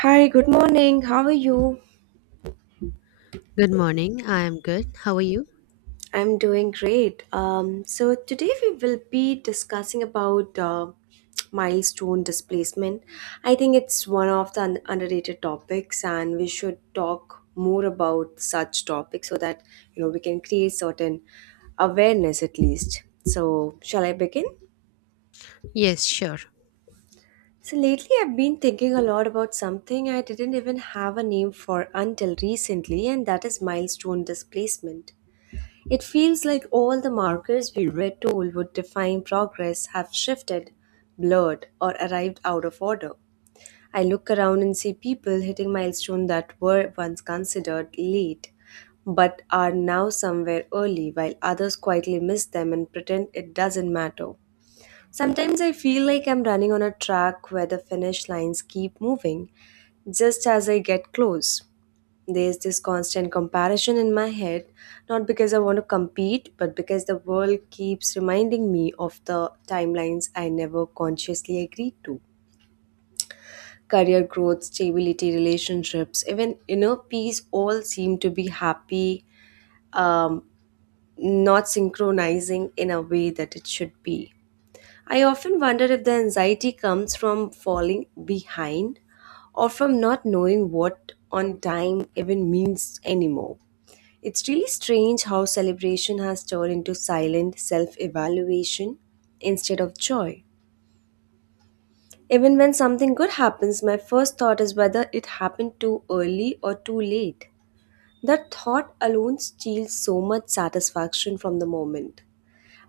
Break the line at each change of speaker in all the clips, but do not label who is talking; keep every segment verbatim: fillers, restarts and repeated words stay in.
Hi, good morning. How are you?
Good morning. I am good. How are you?
I'm doing great. Um, so today we will be discussing about uh, milestone displacement. I think it's one of the un- underrated topics, and we should talk more about such topics so that you know we can create certain awareness at least. So, shall I begin?
Yes, sure.
So lately, I've been thinking a lot about something I didn't even have a name for until recently, and that is milestone displacement. It feels like all the markers we read told would define progress have shifted, blurred, or arrived out of order. I look around and see people hitting milestones that were once considered late but are now somewhere early while others quietly miss them and pretend it doesn't matter. Sometimes I feel like I'm running on a track where the finish lines keep moving just as I get close. There's this constant comparison in my head, not because I want to compete, but because the world keeps reminding me of the timelines I never consciously agreed to. Career growth, stability, relationships, even inner peace all seem to be happy, um, not synchronizing in a way that it should be. I often wonder if the anxiety comes from falling behind or from not knowing what on time even means anymore. It's really strange how celebration has turned into silent self evaluation instead of joy. Even when something good happens, my first thought is whether it happened too early or too late. That thought alone steals so much satisfaction from the moment.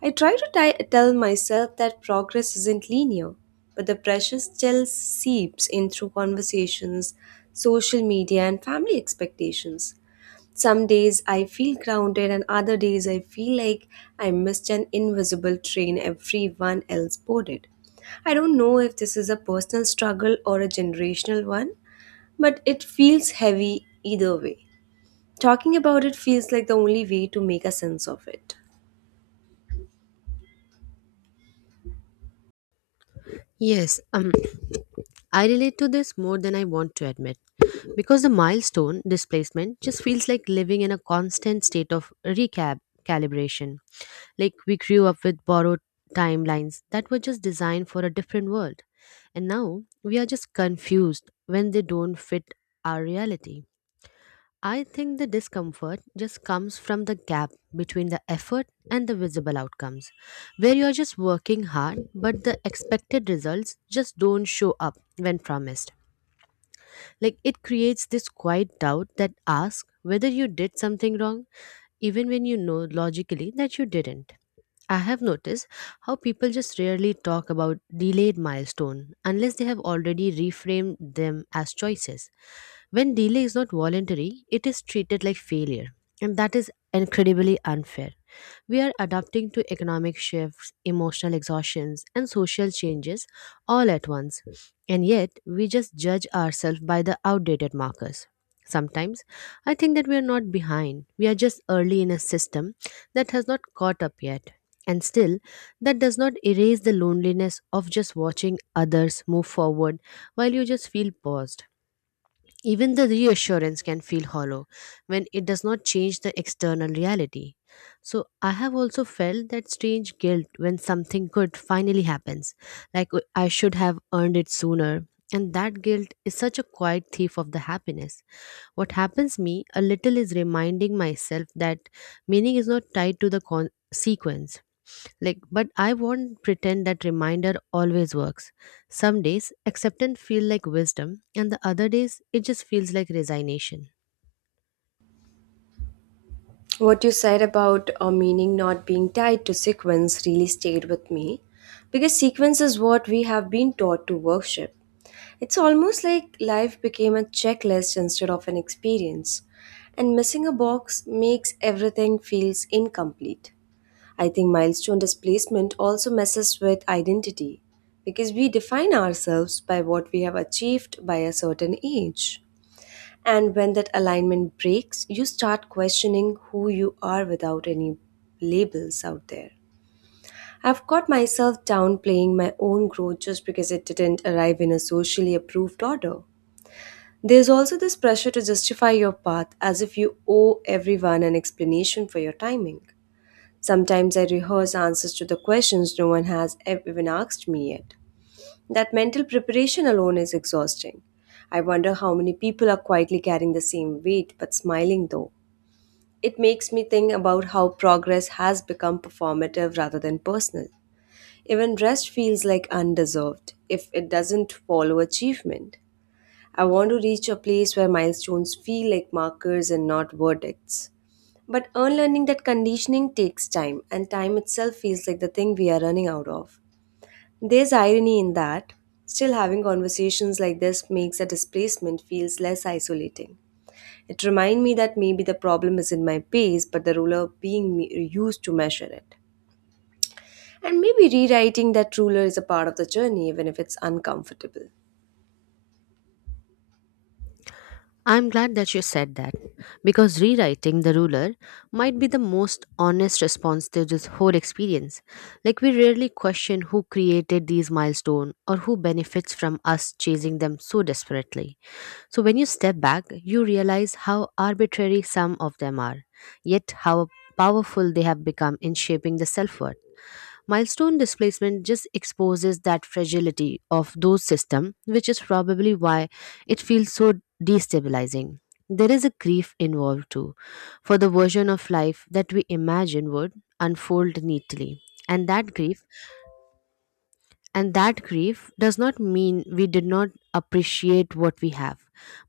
I try to ti- tell myself that progress isn't linear, but the pressure still seeps in through conversations, social media, and family expectations. Some days I feel grounded, and other days I feel like I missed an invisible train everyone else boarded. I don't know if this is a personal struggle or a generational one, but it feels heavy either way. Talking about it feels like the only way to make a sense of it.
Yes, um, I relate to this more than I want to admit because the milestone displacement just feels like living in a constant state of recap calibration. Like we grew up with borrowed timelines that were just designed for a different world, and now we are just confused when they don't fit our reality. I think the discomfort just comes from the gap between the effort and the visible outcomes, where you're just working hard, but the expected results just don't show up when promised. Like it creates this quiet doubt that asks whether you did something wrong, even when you know logically that you didn't. I have noticed how people just rarely talk about delayed milestone unless they have already reframed them as choices. When delay is not voluntary, it is treated like failure, and that is incredibly unfair. We are adapting to economic shifts, emotional exhaustions, and social changes all at once. And yet, we just judge ourselves by the outdated markers. Sometimes, I think that we are not behind. We are just early in a system that has not caught up yet. And still, that does not erase the loneliness of just watching others move forward while you just feel paused. Even the reassurance can feel hollow when it does not change the external reality. So, I have also felt that strange guilt when something good finally happens, like "Oh, I should have earned it sooner." And that guilt is such a quiet thief of the happiness. What happens me a little is reminding myself that meaning is not tied to the con- sequence like, but I won't pretend that reminder always works. Some days acceptance feel like wisdom, and the other days it just feels like resignation.
What you said about a meaning not being tied to sequence really stayed with me because sequence is what we have been taught to worship. It's almost like life became a checklist instead of an experience, and missing a box makes everything feels incomplete. I think milestone displacement also messes with identity because we define ourselves by what we have achieved by a certain age. And when that alignment breaks, you start questioning who you are without any labels out there. I've caught myself downplaying my own growth just because it didn't arrive in a socially approved order. There's also this pressure to justify your path as if you owe everyone an explanation for your timing. Sometimes I rehearse answers to the questions no one has ev- even asked me yet. That mental preparation alone is exhausting. I wonder how many people are quietly carrying the same weight but smiling though. It makes me think about how progress has become performative rather than personal. Even rest feels like undeserved if it doesn't follow achievement. I want to reach a place where milestones feel like markers and not verdicts. But unlearning that conditioning takes time, and time itself feels like the thing we are running out of. There's irony in that. Still, having conversations like this makes a displacement feels less isolating. It reminds me that maybe the problem is in my pace, but the ruler being me- used to measure it. And maybe rewriting that ruler is a part of the journey, even if it's uncomfortable.
I'm glad that you said that because rewriting the ruler might be the most honest response to this whole experience. Like we rarely question who created these milestones or who benefits from us chasing them so desperately. So when you step back, you realize how arbitrary some of them are, yet how powerful they have become in shaping the self-worth. Milestone displacement just exposes that fragility of those systems, which is probably why it feels so destabilizing. There is a grief involved too, for the version of life that we imagine would unfold neatly. And that grief, and that grief does not mean we did not appreciate what we have,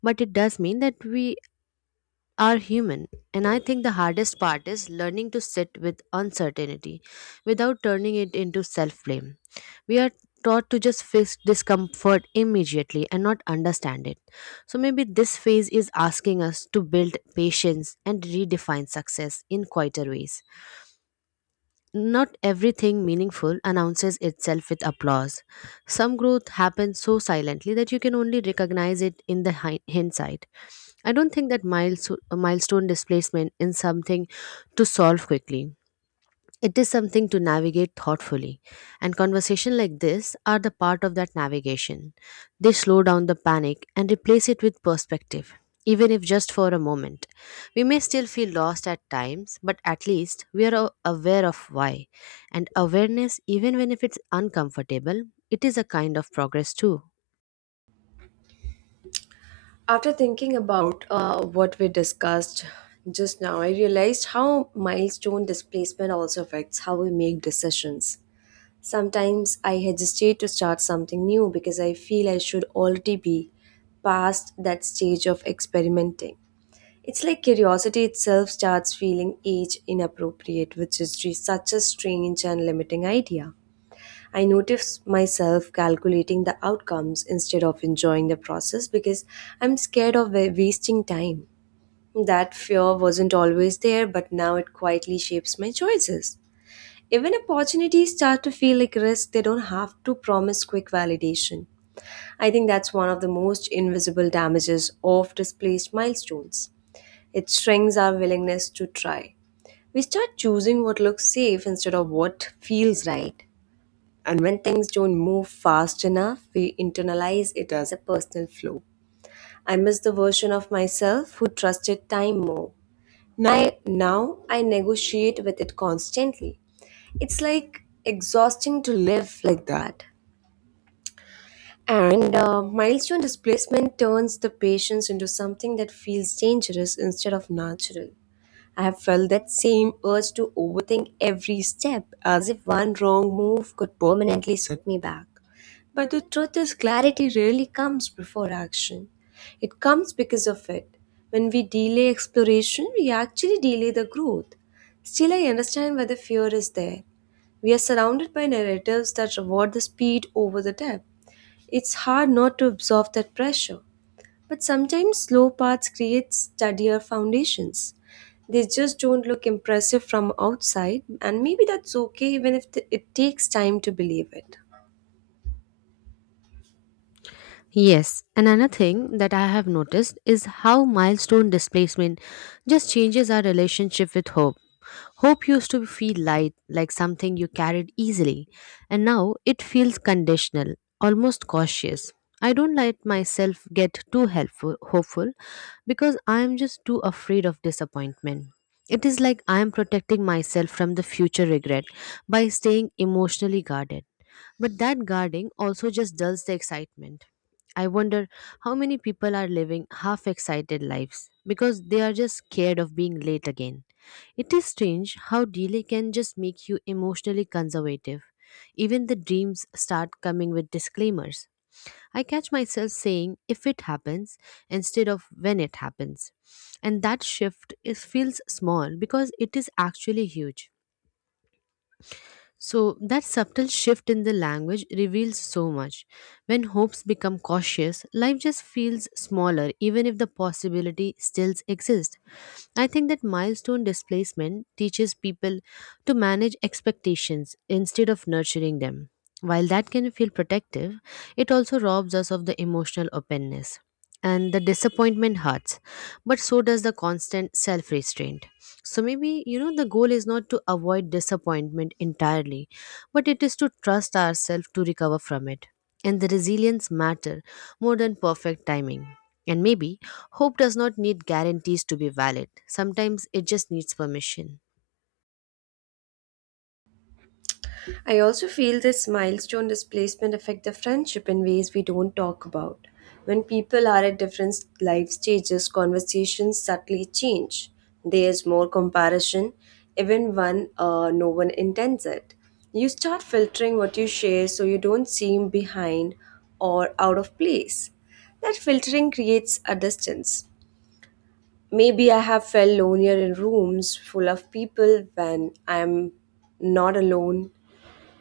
but it does mean that we are human. And I think the hardest part is learning to sit with uncertainty without turning it into self blame. We are taught to just fix discomfort immediately and not understand it. So maybe this phase is asking us to build patience and redefine success in quieter ways. Not everything meaningful announces itself with applause. Some growth happens so silently that you can only recognize it in the hi- hindsight. I don't think that milesto- a milestone displacement is something to solve quickly. It is something to navigate thoughtfully. And conversation like this are the part of that navigation. They slow down the panic and replace it with perspective, even if just for a moment. We may still feel lost at times, but at least we are a- aware of why. And awareness, even when if it's uncomfortable, it is a kind of progress too.
After thinking about uh, what we discussed just now, I realized how milestone displacement also affects how we make decisions. Sometimes I hesitate to start something new because I feel I should already be past that stage of experimenting. It's like curiosity itself starts feeling age inappropriate, which is re- such a strange and limiting idea. I notice myself calculating the outcomes instead of enjoying the process because I'm scared of wa- wasting time. That fear wasn't always there, but now it quietly shapes my choices. Even opportunities start to feel like risk, they don't have to promise quick validation. I think that's one of the most invisible damages of displaced milestones. It shrinks our willingness to try. We start choosing what looks safe instead of what feels right. And when things don't move fast enough, we internalize it as a personal flaw. I miss the version of myself who trusted time more. Now, now I negotiate with it constantly. It's like exhausting to live like that. And uh, milestone displacement turns the patience into something that feels dangerous instead of natural. I have felt that same urge to overthink every step, as if one wrong move could permanently set me back. But the truth is, clarity rarely comes before action. It comes because of it. When we delay exploration, we actually delay the growth. Still, I understand why the fear is there. We are surrounded by narratives that reward the speed over the depth. It's hard not to absorb that pressure. But sometimes slow paths create steadier foundations. They just don't look impressive from outside, and maybe that's okay even if th- it takes time to believe it.
Yes, and another thing that I have noticed is how milestone displacement just changes our relationship with hope. Hope used to feel light, like something you carried easily, and now it feels conditional, almost cautious. I don't let myself get too helpful, hopeful because I am just too afraid of disappointment. It is like I am protecting myself from the future regret by staying emotionally guarded. But that guarding also just dulls the excitement. I wonder how many people are living half excited lives because they are just scared of being late again. It is strange how delay can just make you emotionally conservative. Even the dreams start coming with disclaimers. I catch myself saying if it happens instead of when it happens. And that shift is feels small because it is actually huge. So, that subtle shift in the language reveals so much. When hopes become cautious, life just feels smaller, even if the possibility still exists. I think that milestone displacement teaches people to manage expectations instead of nurturing them. While that can feel protective, it also robs us of the emotional openness and the disappointment hurts, but so does the constant self restraint. So maybe, you know, the goal is not to avoid disappointment entirely, but it is to trust ourselves to recover from it. And the resilience matter more than perfect timing. And maybe hope does not need guarantees to be valid. Sometimes it just needs permission.
I also feel this milestone displacement affect the friendship in ways we don't talk about. When people are at different life stages, conversations subtly change. There's more comparison, even when uh, no one intends it. You start filtering what you share so you don't seem behind or out of place. That filtering creates a distance. Maybe I have felt lonelier in rooms full of people when I'm not alone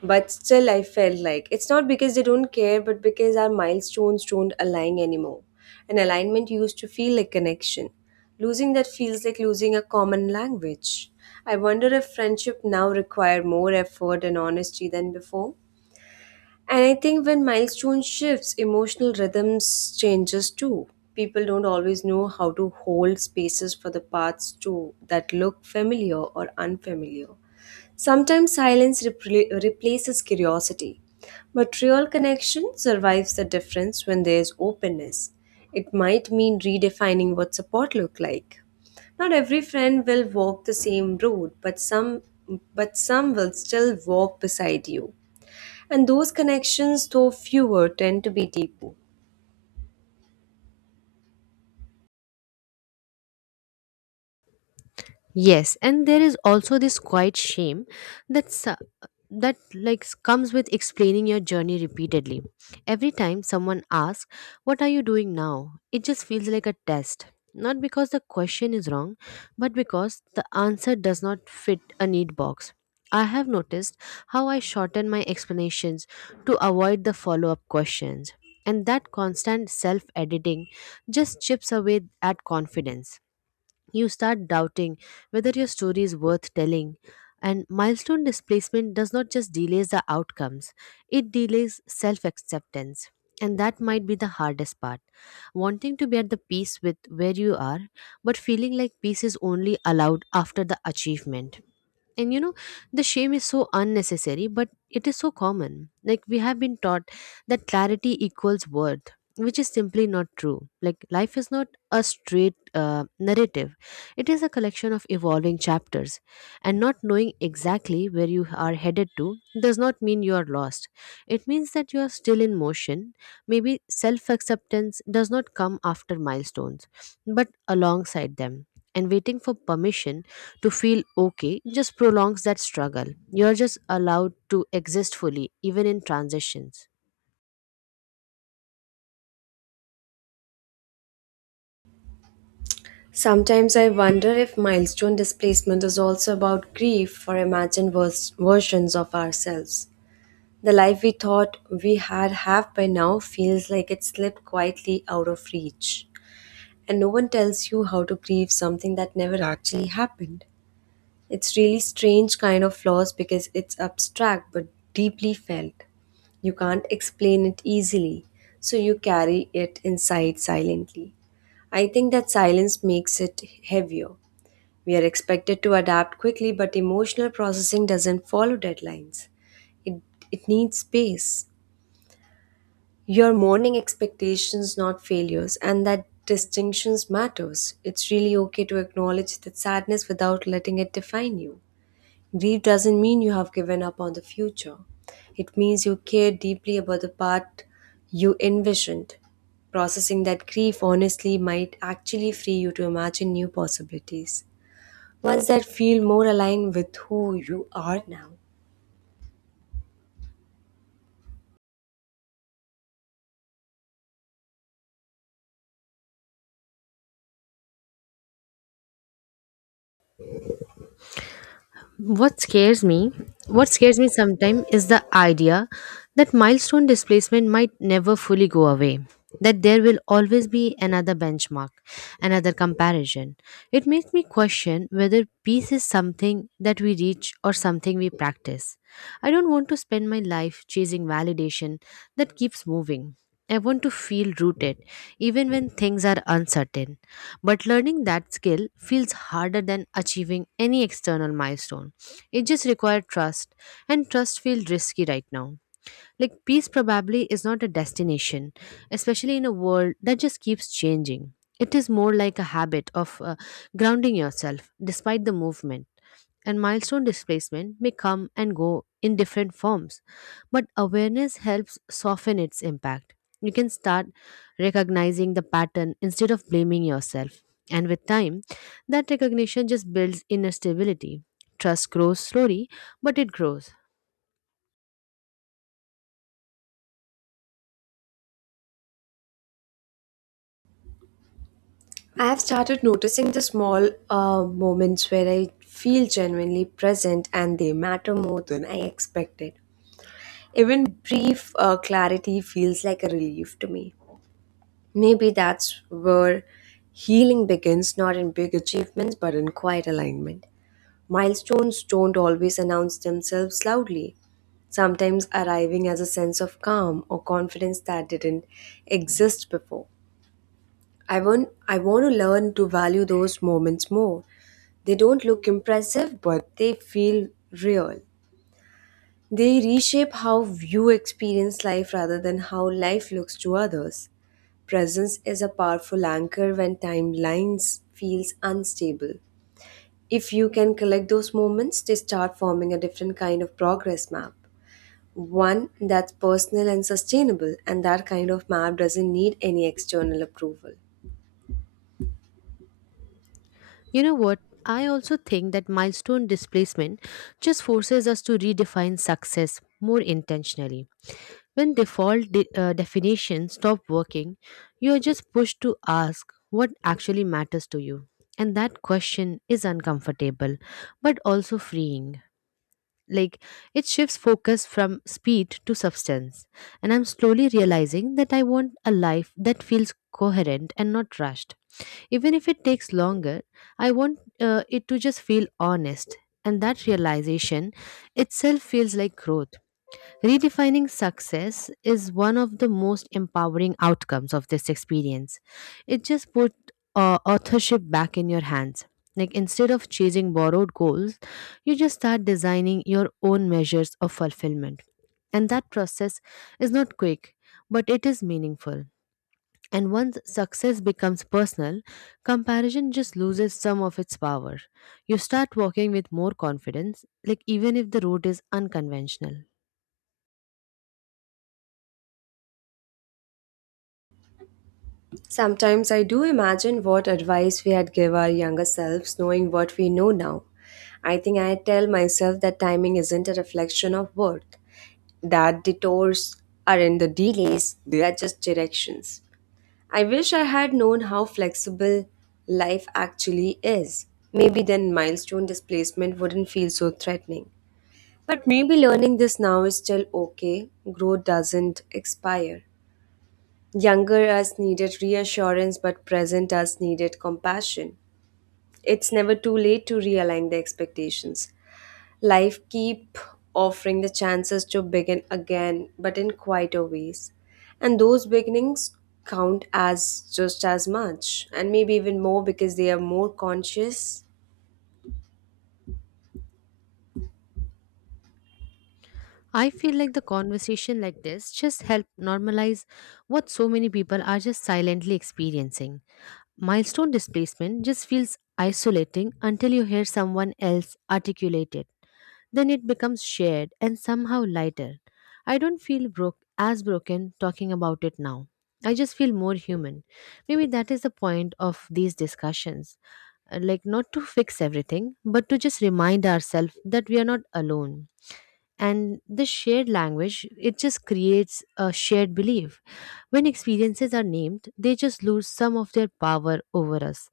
but still, I felt like it's not because they don't care, but because our milestones don't align anymore. An alignment used to feel like connection. Losing that feels like losing a common language. I wonder if friendship now require more effort and honesty than before. And I think when milestone shifts, emotional rhythms changes too. People don't always know how to hold spaces for the paths too that look familiar or unfamiliar. Sometimes silence repl- replaces curiosity, but real connection survives the difference when there is openness. It might mean redefining what support look like. Not every friend will walk the same road, but some but some will still walk beside you. And those connections, though fewer, tend to be deeper.
Yes, and there is also this quiet shame that su- that like s- comes with explaining your journey repeatedly. Every time someone asks, "What are you doing now?" it just feels like a test. Not because the question is wrong, but because the answer does not fit a neat box. I have noticed how I shorten my explanations to avoid the follow-up questions, and that constant self-editing just chips away at confidence. You start doubting whether your story is worth telling. And milestone displacement does not just delays the outcomes, it delays self acceptance. And that might be the hardest part. Wanting to be at the peace with where you are, but feeling like peace is only allowed after the achievement. And you know, the shame is so unnecessary, but it is so common. Like we have been taught that clarity equals worth, which is simply not true. Like life is not a straight uh, narrative. It is a collection of evolving chapters, and not knowing exactly where you are headed to does not mean you are lost. It means that you are still in motion. Maybe self acceptance does not come after milestones, but alongside them, and waiting for permission to feel okay just prolongs that struggle. You're just allowed to exist fully, even in transitions.
Sometimes I wonder if milestone displacement is also about grief for imagined vers- versions of ourselves. The life we thought we had have by now feels like it slipped quietly out of reach. And no one tells you how to grieve something that never actually happened. It's really strange kind of loss because it's abstract but deeply felt. You can't explain it easily, so you carry it inside silently. I think that silence makes it heavier. We are expected to adapt quickly, but emotional processing doesn't follow deadlines. It, it needs space. You're mourning expectations, not failures, and that distinctions matters. It's really okay to acknowledge that sadness without letting it define you. Grief doesn't mean you have given up on the future. It means you care deeply about the part you envisioned. Processing that grief honestly might actually free you to imagine new possibilities ones that feel more aligned with who you are now.
What scares me, what scares me sometimes is the idea that milestone displacement might never fully go away, that there will always be another benchmark, another comparison. It makes me question whether peace is something that we reach or something we practice. I don't want to spend my life chasing validation that keeps moving. I want to feel rooted even when things are uncertain. But learning that skill feels harder than achieving any external milestone. It just required trust, and trust feels risky right now. Like, peace probably is not a destination, especially in a world that just keeps changing. It is more like a habit of uh, grounding yourself despite the movement, and milestone displacement may come and go in different forms, but awareness helps soften its impact. You can start recognizing the pattern instead of blaming yourself. And with time, that recognition just builds inner stability. Trust grows slowly, but it grows.
I have started noticing the small uh, moments where I feel genuinely present and they matter more than I expected. Even brief uh, clarity feels like a relief to me. Maybe that's where healing begins, not in big achievements but in quiet alignment. Milestones don't always announce themselves loudly, sometimes arriving as a sense of calm or confidence that didn't exist before. I want I want to learn to value those moments more. They don't look impressive, but they feel real. They reshape how you experience life rather than how life looks to others. Presence is a powerful anchor when timelines feels unstable. If you can collect those moments, they start forming a different kind of progress map. One that's personal and sustainable, and that kind of map doesn't need any external approval.
You know what? I also think that milestone displacement just forces us to redefine success more intentionally. When default de- uh, definitions stop working, you are just pushed to ask what actually matters to you. And that question is uncomfortable, but also freeing. Like, it shifts focus from speed to substance. And I'm slowly realizing that I want a life that feels coherent and not rushed. Even if it takes longer, I want uh, it to just feel honest. And that realization itself feels like growth. Redefining success is one of the most empowering outcomes of this experience. It just put uh, authorship back in your hands. Like instead of chasing borrowed goals, you just start designing your own measures of fulfillment. And that process is not quick, but it is meaningful. And once success becomes personal, comparison just loses some of its power. You start walking with more confidence, like even if the road is unconventional.
Sometimes I do imagine what advice we had give our younger selves knowing what we know now. I think I tell myself that timing isn't a reflection of worth, that the detours aren't the delays, they are just directions. I wish I had known how flexible life actually is. Maybe then milestone displacement wouldn't feel so threatening. But maybe learning this now is still okay. Growth doesn't expire. Younger us needed reassurance, but present us needed compassion. It's never too late to realign the expectations. Life keep offering the chances to begin again, but in quieter ways. And those beginnings count as just as much, and maybe even more because they are more conscious.
I feel like the conversation like this just help normalize what so many people are just silently experiencing. Milestone displacement just feels isolating until you hear someone else articulate it. Then it becomes shared and somehow lighter. I don't feel broke as broken talking about it now. I just feel more human. Maybe that is the point of these discussions. Uh, Like not to fix everything, but to just remind ourselves that we are not alone, and this shared language, it just creates a shared belief. When experiences are named, they just lose some of their power over us.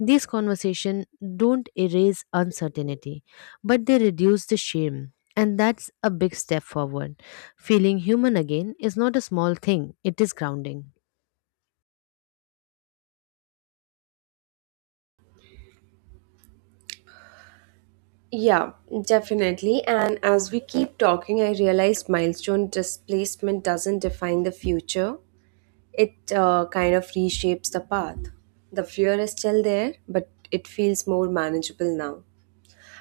These conversations don't erase uncertainty, but they reduce the shame, and that's a big step forward. Feeling human again is not a small thing, it is grounding.
Yeah, definitely. And as we keep talking, I realized milestone displacement doesn't define the future It uh, kind of reshapes the path. The fear is still there, but it feels more manageable now.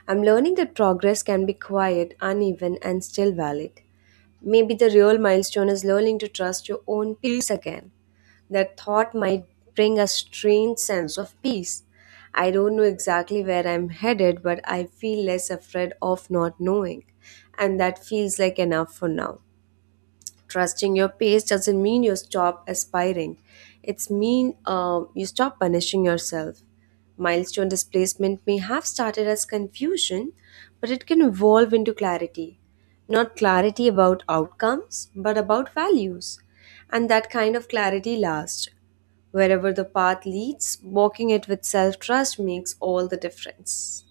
I'm learning that progress can be quiet, uneven, and still valid. Maybe the real milestone is learning to trust your own peace again. That thought might bring a strange sense of peace. I don't know exactly where I'm headed, but I feel less afraid of not knowing, and that feels like enough for now. Trusting your pace doesn't mean you stop aspiring. It's mean uh, you stop punishing yourself. Milestone displacement may have started as confusion, but it can evolve into clarity. Not clarity about outcomes, but about values. And that kind of clarity lasts. Wherever the path leads, walking it with self trust makes all the difference.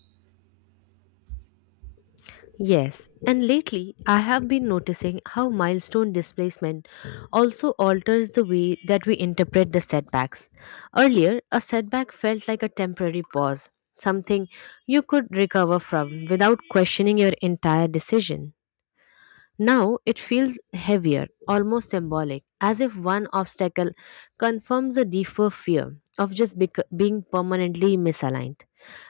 Yes, and lately I have been noticing how milestone displacement also alters the way that we interpret the setbacks. Earlier, a setback felt like a temporary pause, something you could recover from without questioning your entire decision. Now it feels heavier, almost symbolic, as if one obstacle confirms a deeper fear of just bec- being permanently misaligned.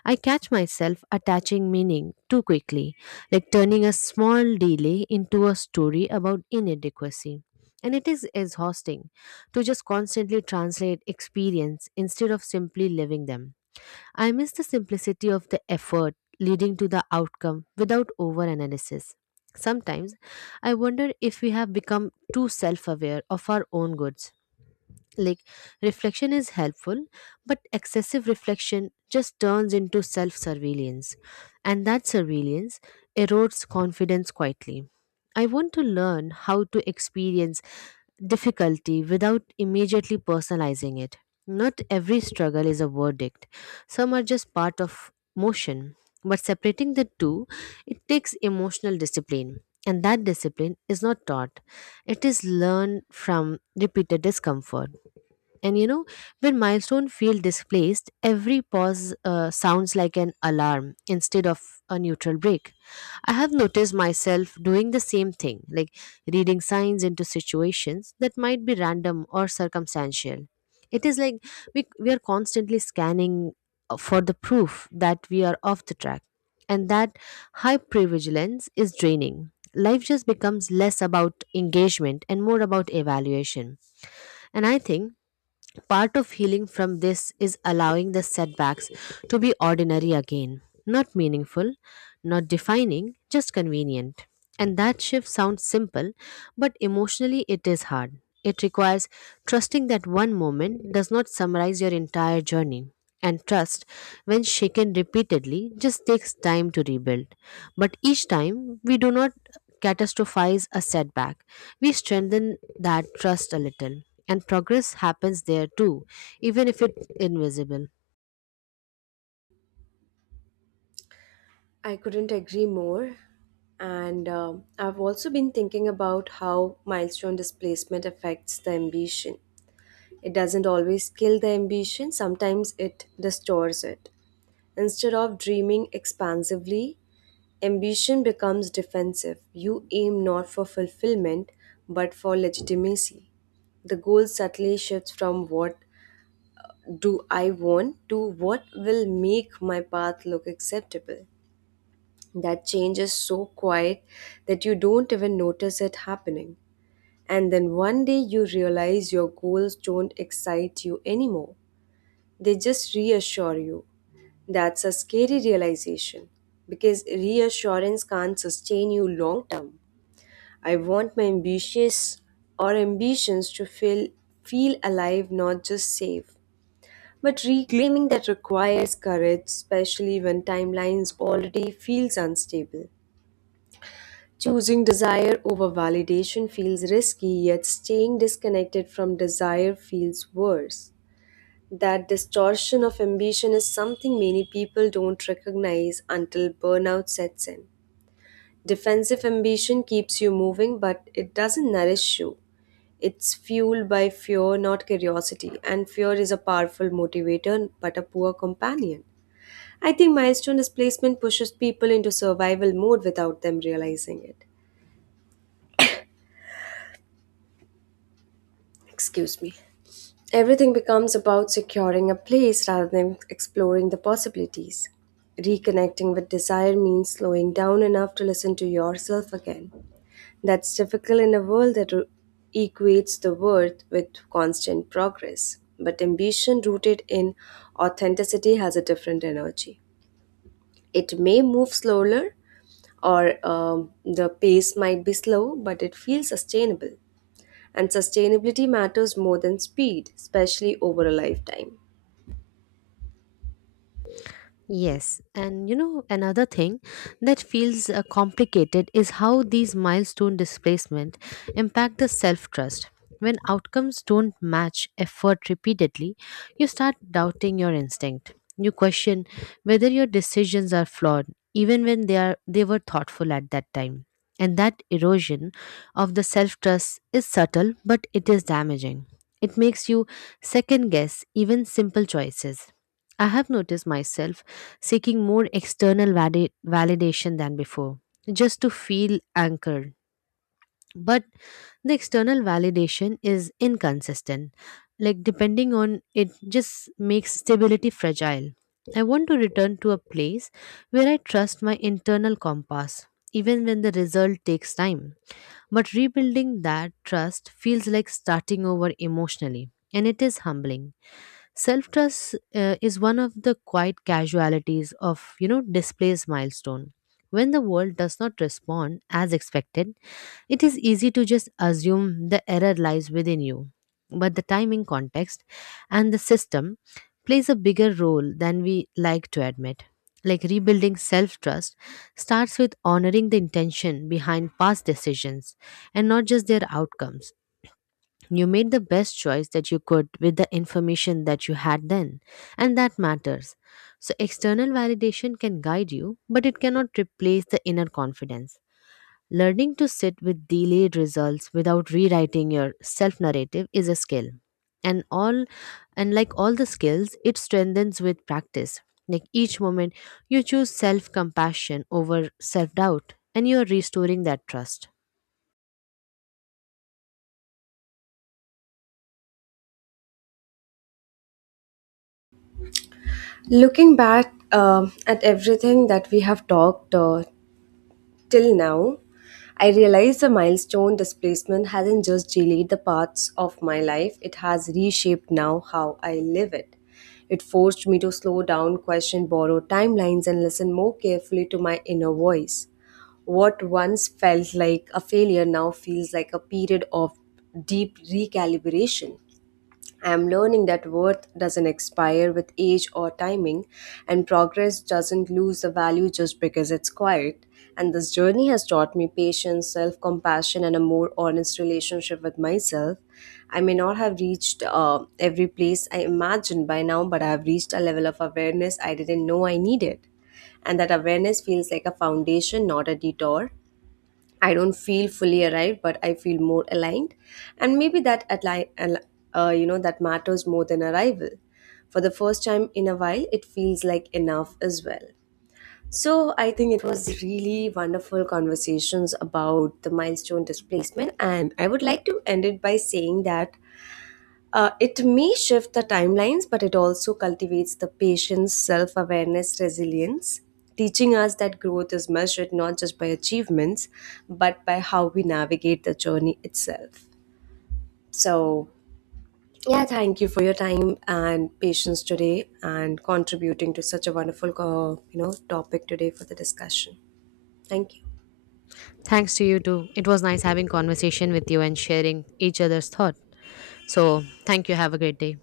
I catch myself attaching meaning too quickly, like turning a small delay into a story about inadequacy. And it is exhausting to just constantly translate experience instead of simply living them. I miss the simplicity of the effort leading to the outcome without overanalysis. Sometimes I wonder if we have become too self aware of our own goods. Like, reflection is helpful, but excessive reflection just turns into self surveillance, and that surveillance erodes confidence quietly. I want to learn how to experience difficulty without immediately personalizing it. Not every struggle is a verdict, some are just part of motion. But separating the two, it takes emotional discipline. And that discipline is not taught, it is learned from repeated discomfort. And you know, when milestone feel displaced, every pause uh, sounds like an alarm instead of a neutral break. I have noticed myself doing the same thing, like reading signs into situations that might be random or circumstantial. It is like we, we are constantly scanning uh, for the proof that we are off the track. And that hypervigilance is draining. Life just becomes less about engagement and more about evaluation. And I think part of healing from this is allowing the setbacks to be ordinary again, not meaningful, not defining, just convenient. And that shift sounds simple, but emotionally it is hard. It requires trusting that one moment does not summarize your entire journey. And trust, when shaken repeatedly, just takes time to rebuild. But each time, we do not catastrophize a setback. We strengthen that trust a little. And progress happens there too, even if it's invisible.
I couldn't agree more. And um I've also been thinking about how milestone displacement affects the ambition. It doesn't always kill the ambition, sometimes it distorts it. Instead of dreaming expansively, ambition becomes defensive. You aim not for fulfillment, but for legitimacy. The goal subtly shifts from what do I want to what will make my path look acceptable. That change is so quiet that you don't even notice it happening. And then one day you realize your goals don't excite you anymore. They just reassure you. That's a scary realization because reassurance can't sustain you long term. I want my ambitious or ambitions to feel feel alive, not just safe. But reclaiming that requires courage, especially when timelines already feels unstable. Choosing desire over validation feels risky, yet staying disconnected from desire feels worse. That distortion of ambition is something many people don't recognize until burnout sets in. Defensive ambition keeps you moving, but it doesn't nourish you. It's fueled by fear, not curiosity, and fear is a powerful motivator but a poor companion. I think milestone displacement pushes people into survival mode without them realizing it. Excuse me. Everything becomes about securing a place rather than exploring the possibilities. Reconnecting with desire means slowing down enough to listen to yourself again. That's difficult in a world that r- equates the worth with constant progress. But ambition rooted in authenticity has a different energy. It may move slower, or um, the pace might be slow, but it feels sustainable. And sustainability matters more than speed, especially over a lifetime.
Yes, and you know, another thing that feels uh, complicated is how these milestone displacement impact the self trust. When outcomes don't match effort repeatedly, you start doubting your instinct. You question whether your decisions are flawed, even when they are they were thoughtful at that time. And that erosion of the self trust is subtle, but it is damaging. It makes you second guess even simple choices. I have noticed myself seeking more external vali- validation than before, just to feel anchored. But the external validation is inconsistent. Like, depending on it, just makes stability fragile. I want to return to a place where I trust my internal compass, even when the result takes time. But rebuilding that trust feels like starting over emotionally, and it is humbling. Self trust uh, is one of the quiet casualties of you know displays milestone. When the world does not respond as expected, it is easy to just assume the error lies within you, but the timing, context, and the system plays a bigger role than we like to admit. Like rebuilding self trust starts with honoring the intention behind past decisions and not just their outcomes. You made the best choice that you could with the information that you had then, and that matters. So, external validation can guide you, but it cannot replace the inner confidence. Learning to sit with delayed results without rewriting your self narrative is a skill. And all and like all the skills, it strengthens with practice. Like each moment you choose self compassion over self doubt and you are restoring that trust.
Looking back um at everything that we have talked uh, till now, I realize the milestone displacement hasn't just delayed the parts of my life, it has reshaped now how I live it. It forced me to slow down, question borrowed timelines, and listen more carefully to my inner voice. What once felt like a failure now feels like a period of deep recalibration. I'm learning that worth doesn't expire with age or timing, and progress doesn't lose the value just because it's quiet. And this journey has taught me patience, self compassion, and a more honest relationship with myself. I may not have reached uh, every place I imagined by now, but I have reached a level of awareness I didn't know I needed. And that awareness feels like a foundation, not a detour. I don't feel fully arrived, but I feel more aligned, and maybe that atli- al- uh, you know that matters more than arrival. For the first time in a while, it feels like enough as well. So I think it was really wonderful conversations about the milestone displacement, and I would like to end it by saying that uh, it may shift the timelines, but it also cultivates the patient's self awareness resilience, teaching us that growth is measured not just by achievements, but by how we navigate the journey itself. So, yeah, thank you for your time and patience today and contributing to such a wonderful, uh, you know, topic today for the discussion. Thank you.
Thanks to you too. It was nice having conversation with you and sharing each other's thought. So, thank you. Have a great day.